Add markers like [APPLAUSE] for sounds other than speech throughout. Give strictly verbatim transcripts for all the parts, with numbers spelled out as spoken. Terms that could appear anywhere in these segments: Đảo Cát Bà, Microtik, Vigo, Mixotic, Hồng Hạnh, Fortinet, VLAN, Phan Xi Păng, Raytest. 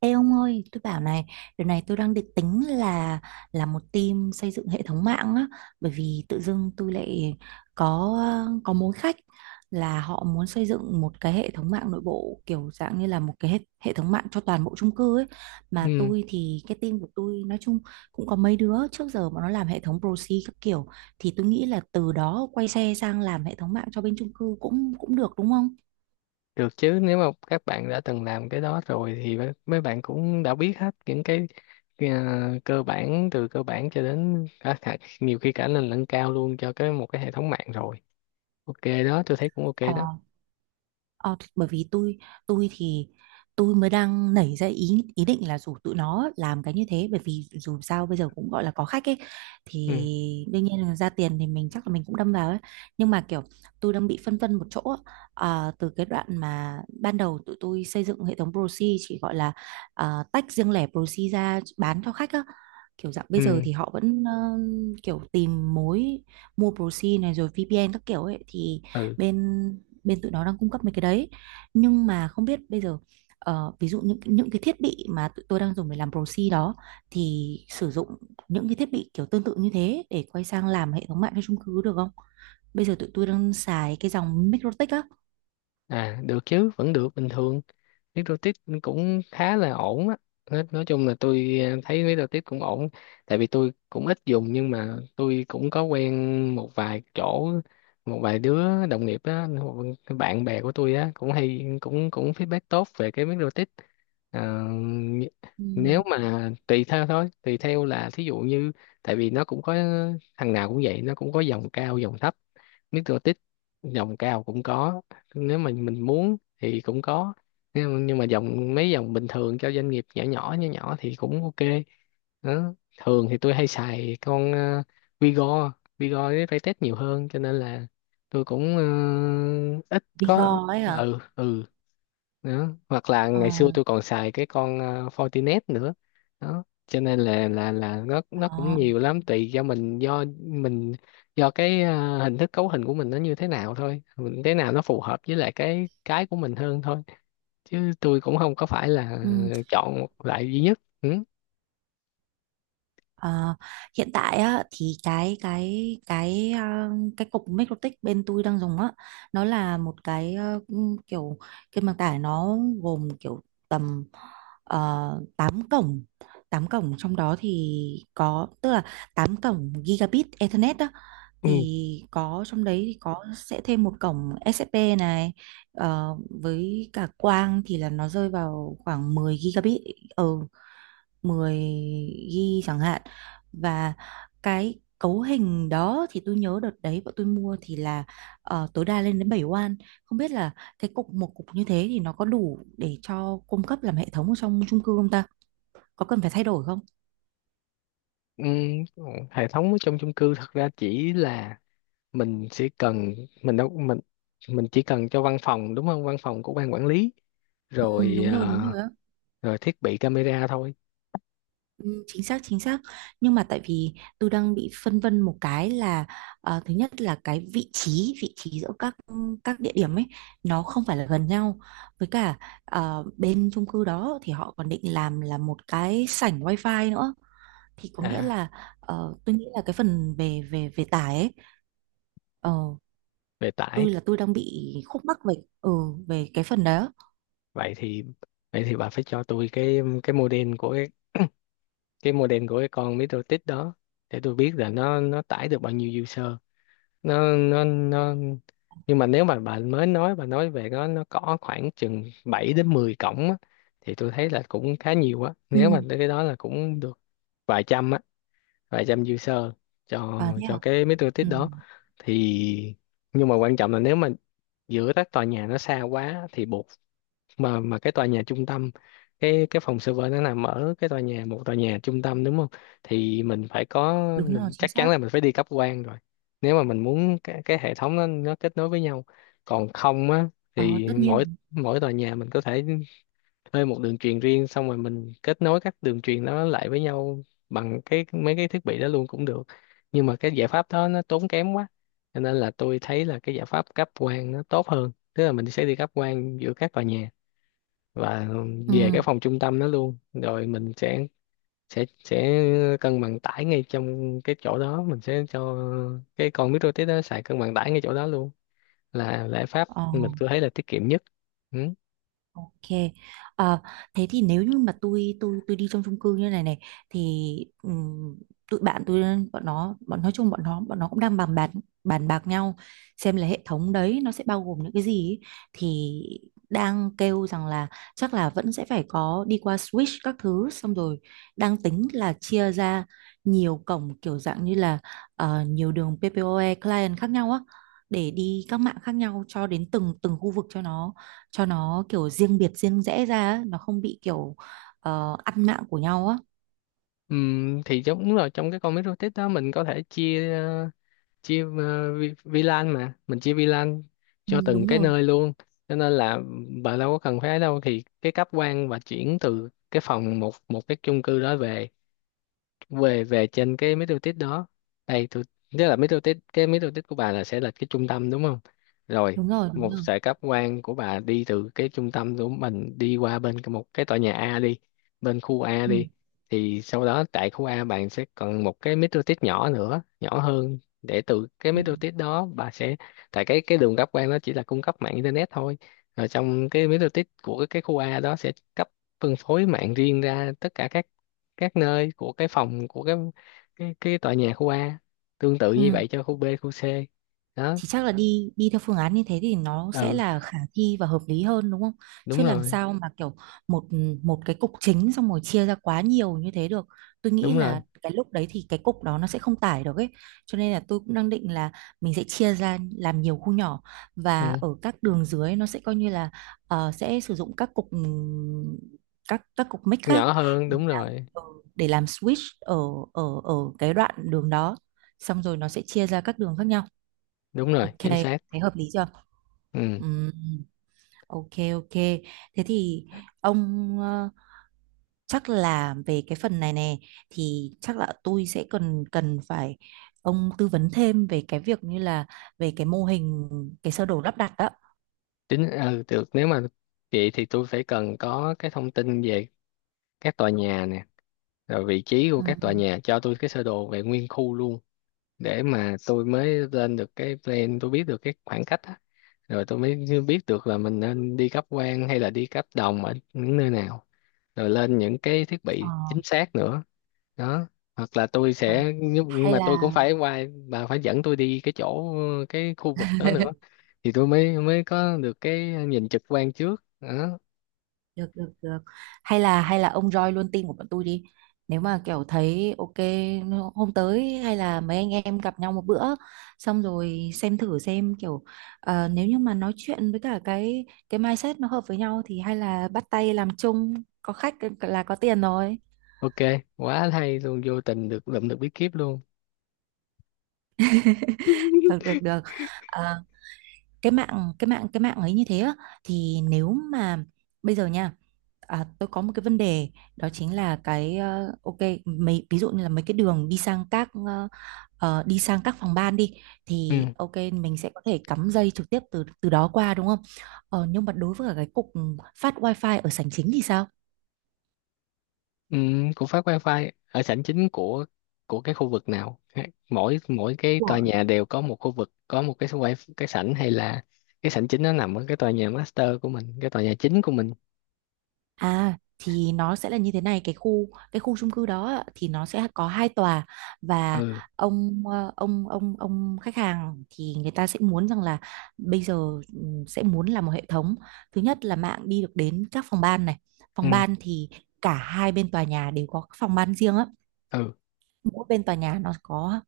Ê ông ơi, tôi bảo này, điều này tôi đang định tính là là một team xây dựng hệ thống mạng á, bởi vì tự dưng tôi lại có có mối khách là họ muốn xây dựng một cái hệ thống mạng nội bộ kiểu dạng như là một cái hệ, hệ thống mạng cho toàn bộ chung cư ấy. Mà Ừ, tôi thì cái team của tôi nói chung cũng có mấy đứa trước giờ mà nó làm hệ thống proxy các kiểu thì tôi nghĩ là từ đó quay xe sang làm hệ thống mạng cho bên chung cư cũng cũng được đúng không? Được chứ, nếu mà các bạn đã từng làm cái đó rồi thì mấy mấy bạn cũng đã biết hết những cái à, cơ bản, từ cơ bản cho đến cả, cả, nhiều khi cả lên lẫn cao luôn cho cái một cái hệ thống mạng rồi. Ok đó, tôi thấy cũng ok Ờ đó. Ờ, thì bởi vì tôi tôi thì tôi mới đang nảy ra ý ý định là rủ tụi nó làm cái như thế bởi vì dù sao bây giờ cũng gọi là có khách ấy thì ừ đương nhiên là ra tiền thì mình chắc là mình cũng đâm vào ấy nhưng mà kiểu tôi đang bị phân vân một chỗ á. Ờ, từ cái đoạn mà ban đầu tụi tôi xây dựng hệ thống proxy chỉ gọi là ờ, tách riêng lẻ proxy ra bán cho khách á, kiểu dạng bây giờ ừ thì họ vẫn ờ, kiểu tìm mối mua proxy này rồi vê pê en các kiểu ấy thì ừ bên bên tụi nó đang cung cấp mấy cái đấy. Nhưng mà không biết bây giờ, ờ, ví dụ những những cái thiết bị mà tụi tôi đang dùng để làm proxy đó thì sử dụng những cái thiết bị kiểu tương tự như thế để quay sang làm hệ thống mạng cho chung cư được không. Bây giờ tụi tôi đang xài cái dòng Mikrotik á. À, được chứ, vẫn được bình thường. Nước rô cũng khá là ổn á. Nói, nói chung là tôi ờ, thấy nước rô cũng ổn, tại vì tôi cũng ít dùng nhưng mà tôi cũng có quen một vài chỗ, một vài đứa đồng nghiệp á, một- bạn bè của tôi á cũng hay, cũng cũng feedback tốt về cái nước rô. Ờ, nh- Ừ. Nếu mà tùy theo thôi, tùy theo là thí dụ như, tại vì nó cũng có, thằng nào cũng vậy, nó cũng có dòng cao dòng thấp. Mixotic dòng cao cũng có, nếu mà mình muốn thì cũng có, nhưng mà nhưng mà dòng, mấy dòng bình thường cho doanh nghiệp nhỏ nhỏ nhỏ nhỏ thì cũng ok đó. Thường thì tôi hay xài con ờ, Vigo, Vigo với Raytest nhiều hơn, cho nên là tôi cũng ờ, ít có, Vigo ấy à? ừ ừ. Đó, hoặc là Ờ. ngày xưa tôi còn xài cái con ờ, Fortinet nữa đó. Cho nên là là là nó, nó cũng đó nhiều lắm, tùy do mình, do mình do cái ờ, hình thức cấu hình của mình nó như thế nào thôi, mình thế nào nó phù hợp với lại cái cái của mình hơn thôi. Chứ tôi cũng không có phải là ừ. chọn một loại duy nhất. Ừ. Ờ, hiện tại á, thì cái cái cái ờ, cái cục Mikrotik bên tôi đang dùng á, nó là một cái ờ, ừm, kiểu kênh bằng tải. Nó gồm kiểu tầm uh, tám cổng, tám cổng, trong đó thì có tức là tám cổng gigabit Ethernet đó. Ừ. Thì có trong đấy thì có sẽ thêm một cổng ét ép pê này, ờ, với cả quang thì là nó rơi vào khoảng mười gigabit, ừ, mười gi bi chẳng hạn. Và cái cấu hình đó thì tôi nhớ đợt đấy bọn tôi mua thì là, ờ, tối đa lên đến bảy oan. Không biết là cái cục một cục như thế thì nó có đủ để cho cung cấp làm hệ thống ở trong chung cư không ta, có cần phải thay đổi không? Ừ. Hệ thống ở trong chung cư thật ra chỉ là mình sẽ cần, mình đâu mình mình chỉ cần cho văn phòng, đúng không, văn phòng của ban quản lý, Ừ, rồi đúng rồi ờ, đúng rồi á. rồi thiết bị camera thôi. Ừ, chính xác chính xác. Nhưng mà tại vì tôi đang bị phân vân một cái là, ờ, thứ nhất là cái vị trí vị trí giữa các các địa điểm ấy nó không phải là gần nhau. Với cả ờ, bên chung cư đó thì họ còn định làm là một cái sảnh wifi nữa, thì có nghĩa À, là ờ, tôi nghĩ là cái phần về về về tải ấy, ờ, về tải. tôi là tôi đang bị khúc mắc về, ừ, về cái phần đó. Vậy thì, vậy thì bà phải cho tôi cái cái model của cái cái model của cái con MetroTik đó, để tôi biết là nó nó tải được bao nhiêu user. Nó nó nó Nhưng mà nếu mà bà mới nói, bà nói về nó nó có khoảng chừng bảy đến mười cổng á, thì tôi thấy là cũng khá nhiều á, nếu mà Ừ. tới cái đó là cũng được. Vài trăm á, vài trăm user cho À thế cho à. cái MetroTik Ừ. đó. Thì, nhưng mà quan trọng là nếu mà giữa các tòa nhà nó xa quá thì buộc, mà mà cái tòa nhà trung tâm, cái cái phòng server nó nằm ở cái tòa nhà, một tòa nhà trung tâm, đúng không, thì mình phải có, Đúng rồi, mình chính chắc chắn xác. là mình phải đi cấp quang rồi, nếu mà mình muốn cái, cái hệ thống nó nó kết nối với nhau. Còn không á Ờ, thì tất mỗi nhiên. mỗi tòa nhà mình có thể thuê một đường truyền riêng, xong rồi mình kết nối các đường truyền đó lại với nhau bằng cái mấy cái thiết bị đó luôn cũng được, nhưng mà cái giải pháp đó nó tốn kém quá. Cho nên là tôi thấy là cái giải pháp cấp quang nó tốt hơn, tức là mình sẽ đi cấp quang giữa các tòa nhà và Ừ. về cái phòng trung tâm đó luôn, rồi mình sẽ sẽ sẽ cân bằng tải ngay trong cái chỗ đó, mình sẽ cho cái con micro:tik đó xài cân bằng tải ngay chỗ đó luôn, là giải pháp Ờ. mình tôi thấy là tiết kiệm nhất. Ừ. Ok. Ờ, thế thì nếu như mà tôi tôi tôi đi trong chung cư như này này thì, ừm, tụi bạn tôi, bọn nó bọn nói chung bọn nó bọn nó cũng đang bàn bạc bàn bạc nhau xem là hệ thống đấy nó sẽ bao gồm những cái gì ấy. Thì đang kêu rằng là chắc là vẫn sẽ phải có đi qua switch các thứ, xong rồi đang tính là chia ra nhiều cổng, kiểu dạng như là ờ, nhiều đường pê pê ô e client khác nhau á, để đi các mạng khác nhau cho đến từng từng khu vực, cho nó cho nó kiểu riêng biệt riêng rẽ ra á, nó không bị kiểu ờ, ăn mạng của nhau á. Ừm, thì giống, đúng rồi, trong cái con micro:tik đó mình có thể chia ờ, chia ờ, vi- vi lan, mà mình chia vi lan Ừ, cho từng đúng cái rồi nơi luôn. Cho nên là bà đâu có cần phải ấy đâu, thì cái cáp quang và chuyển từ cái phòng, một một cái chung cư đó về về về trên cái middle test đó. Đây tôi, tức là middle test, cái middle test của bà là sẽ là cái trung tâm đúng không, rồi đúng rồi đúng một rồi. sợi cáp quang của bà đi từ cái trung tâm của mình đi qua bên cái- một cái tòa nhà A đi, bên khu A Ừ. đi, thì sau đó tại khu A bạn sẽ còn một cái middle test nhỏ nữa, nhỏ hơn, để từ cái Ừ. middle test đó bà sẽ, tại cái cái đường cáp quang nó chỉ là cung cấp mạng internet thôi, rồi trong cái middle test của cái khu A đó sẽ cấp, phân phối mạng riêng ra tất cả các các nơi của cái phòng, của cái cái cái tòa nhà khu A, tương tự Ừ. như vậy cho khu B khu C đó. Thì chắc là đi đi theo phương án như thế thì nó sẽ Ừ. là khả thi và hợp lý hơn đúng không? Chứ đúng làm rồi sao, ừ, mà kiểu một một cái cục chính xong rồi chia ra quá nhiều như thế được. Tôi nghĩ Đúng rồi. là cái lúc đấy thì cái cục đó nó sẽ không tải được ấy. Cho nên là tôi cũng đang định là mình sẽ chia ra làm nhiều khu nhỏ, và Ừ. ở các đường dưới nó sẽ coi như là ờ, sẽ sử dụng các cục, ừm, các các cục mic khác Nhỏ hơn, để đúng làm, rồi. ờ, để làm switch ở ở ở cái đoạn đường đó. Xong rồi nó sẽ chia ra các đường khác nhau. Đúng rồi, Ok, chính xác. thấy hợp lý chưa? Ừ. Ừm, ok ok. Thế thì ông, ờ, chắc là về cái phần này nè thì chắc là tôi sẽ cần cần phải ông tư vấn thêm về cái việc như là về cái mô hình, cái sơ đồ lắp đặt đó. Chính, ừ, được nếu mà, vậy thì tôi phải cần có cái thông tin về các tòa nhà nè, rồi vị trí của các tòa Ừm. nhà, cho tôi cái sơ đồ về nguyên khu luôn, để mà tôi mới lên được cái plan, tôi biết được cái khoảng cách á, rồi tôi mới biết được là mình nên đi cáp quang hay là đi cáp đồng ở những nơi nào, rồi lên những cái thiết Ờ. bị chính xác nữa. Đó, hoặc là tôi Ờ. sẽ, nhưng nhưng Hay mà tôi cũng là phải qua, bà phải dẫn tôi đi cái chỗ, cái khu vực đó nữa, [LAUGHS] thì tôi mới mới có được cái nhìn trực quan trước đó. được được được, hay là hay là ông join luôn team của bọn tôi đi, nếu mà kiểu thấy ok. Hôm tới hay là mấy anh em gặp nhau một bữa xong rồi xem thử xem kiểu ờ, nếu như mà nói chuyện với cả cái cái mindset nó hợp với nhau thì hay là bắt tay làm chung, có khách ờ, là có tiền rồi. Ok, quá hay luôn, vô tình được lượm được bí kíp luôn. Được được [LAUGHS] được. Ờ, cái mạng cái mạng cái mạng ấy như thế á, thì nếu mà bây giờ nha. À, tôi có một cái vấn đề, đó chính là cái, ờ, ok, mấy ví dụ như là mấy cái đường đi sang các, ờ, ờ, đi sang các phòng ban đi, thì Ừ. ok mình sẽ có thể cắm dây trực tiếp từ từ đó qua đúng không? Ờ, nhưng mà đối với cả cái cục phát wifi ở sảnh chính thì sao? Ừ. Của phát wifi ở sảnh chính của của cái khu vực nào, mỗi mỗi cái tòa nhà đều có một khu vực có một cái wifi, cái sảnh, hay là cái sảnh chính nó nằm ở cái tòa nhà master của mình, cái tòa nhà chính của mình. À thì nó sẽ là như thế này, cái khu cái khu chung cư đó ạ, thì nó sẽ có hai tòa. Và Ừ. ông, ờ, ông ông ông khách hàng thì người ta sẽ muốn rằng là bây giờ, ừm, sẽ muốn là một hệ thống. Thứ nhất là mạng đi được đến các phòng ban này, Ừ, phòng ban thì cả hai bên tòa nhà đều có các phòng ban riêng á, ừ, mỗi bên tòa nhà nó có,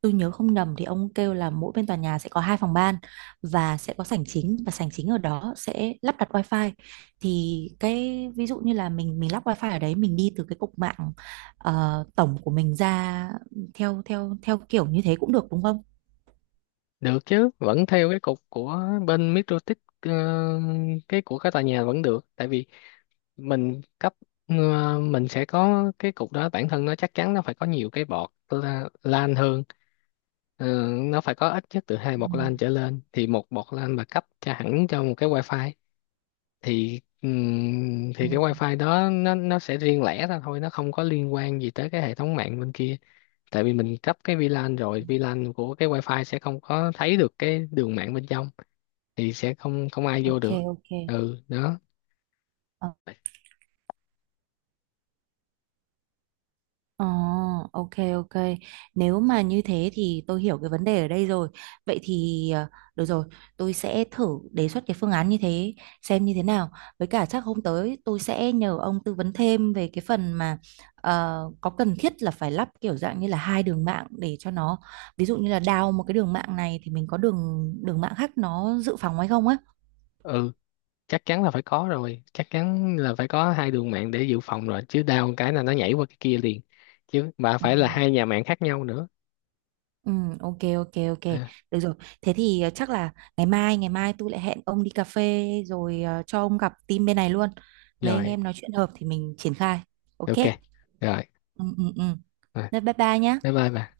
tôi nhớ không nhầm thì ông kêu là mỗi bên tòa nhà sẽ có hai phòng ban, và sẽ có sảnh chính và sảnh chính ở đó sẽ lắp đặt wifi. Thì cái ví dụ như là mình mình lắp wifi ở đấy, mình đi từ cái cục mạng ờ, tổng của mình ra theo theo theo kiểu như thế cũng được đúng không? được chứ, vẫn theo cái cục của bên Microtik, ờ, cái của cái tòa nhà vẫn được. Tại vì mình cấp, ờ, mình sẽ có cái cục đó, bản thân nó chắc chắn nó phải có nhiều cái bọt, la- lan hơn. Ờ, nó phải có ít nhất từ hai Ừ, bọt lan trở lên, thì một bọt lan mà cấp cho hẳn cho một cái wifi, thì ừm, ừ. thì cái wifi đó nó nó sẽ riêng lẻ ra thôi, nó không có liên quan gì tới cái hệ thống mạng bên kia. Tại vì mình cấp cái vi lan, rồi vi lan của cái wifi sẽ không có thấy được cái đường mạng bên trong, thì sẽ không không ai vô Ok được. ok. Ừ, đó. Ờ, ok ok. Nếu mà như thế thì tôi hiểu cái vấn đề ở đây rồi. Vậy thì, ờ, được rồi, tôi sẽ thử đề xuất cái phương án như thế xem như thế nào. Với cả chắc hôm tới tôi sẽ nhờ ông tư vấn thêm về cái phần mà, ờ, có cần thiết là phải lắp kiểu dạng như là hai đường mạng để cho nó ví dụ như là đào một cái đường mạng này thì mình có đường đường mạng khác nó dự phòng hay không á. Ừ, chắc chắn là phải có rồi, chắc chắn là phải có hai đường mạng để dự phòng rồi, chứ đau một cái là nó nhảy qua cái kia liền, chứ mà Ừ. phải là hai nhà mạng khác nhau nữa. Ừ, ok ok ok, À, được rồi. Thế thì, ờ, chắc là ngày mai ngày mai tôi lại hẹn ông đi cà phê, rồi ờ, cho ông gặp team bên này luôn, mấy anh rồi, em nói chuyện hợp thì mình triển khai. Ok. ok, rồi, Ừ ừ ừ. rồi. Thế bye bye nhá. Bye bye bà.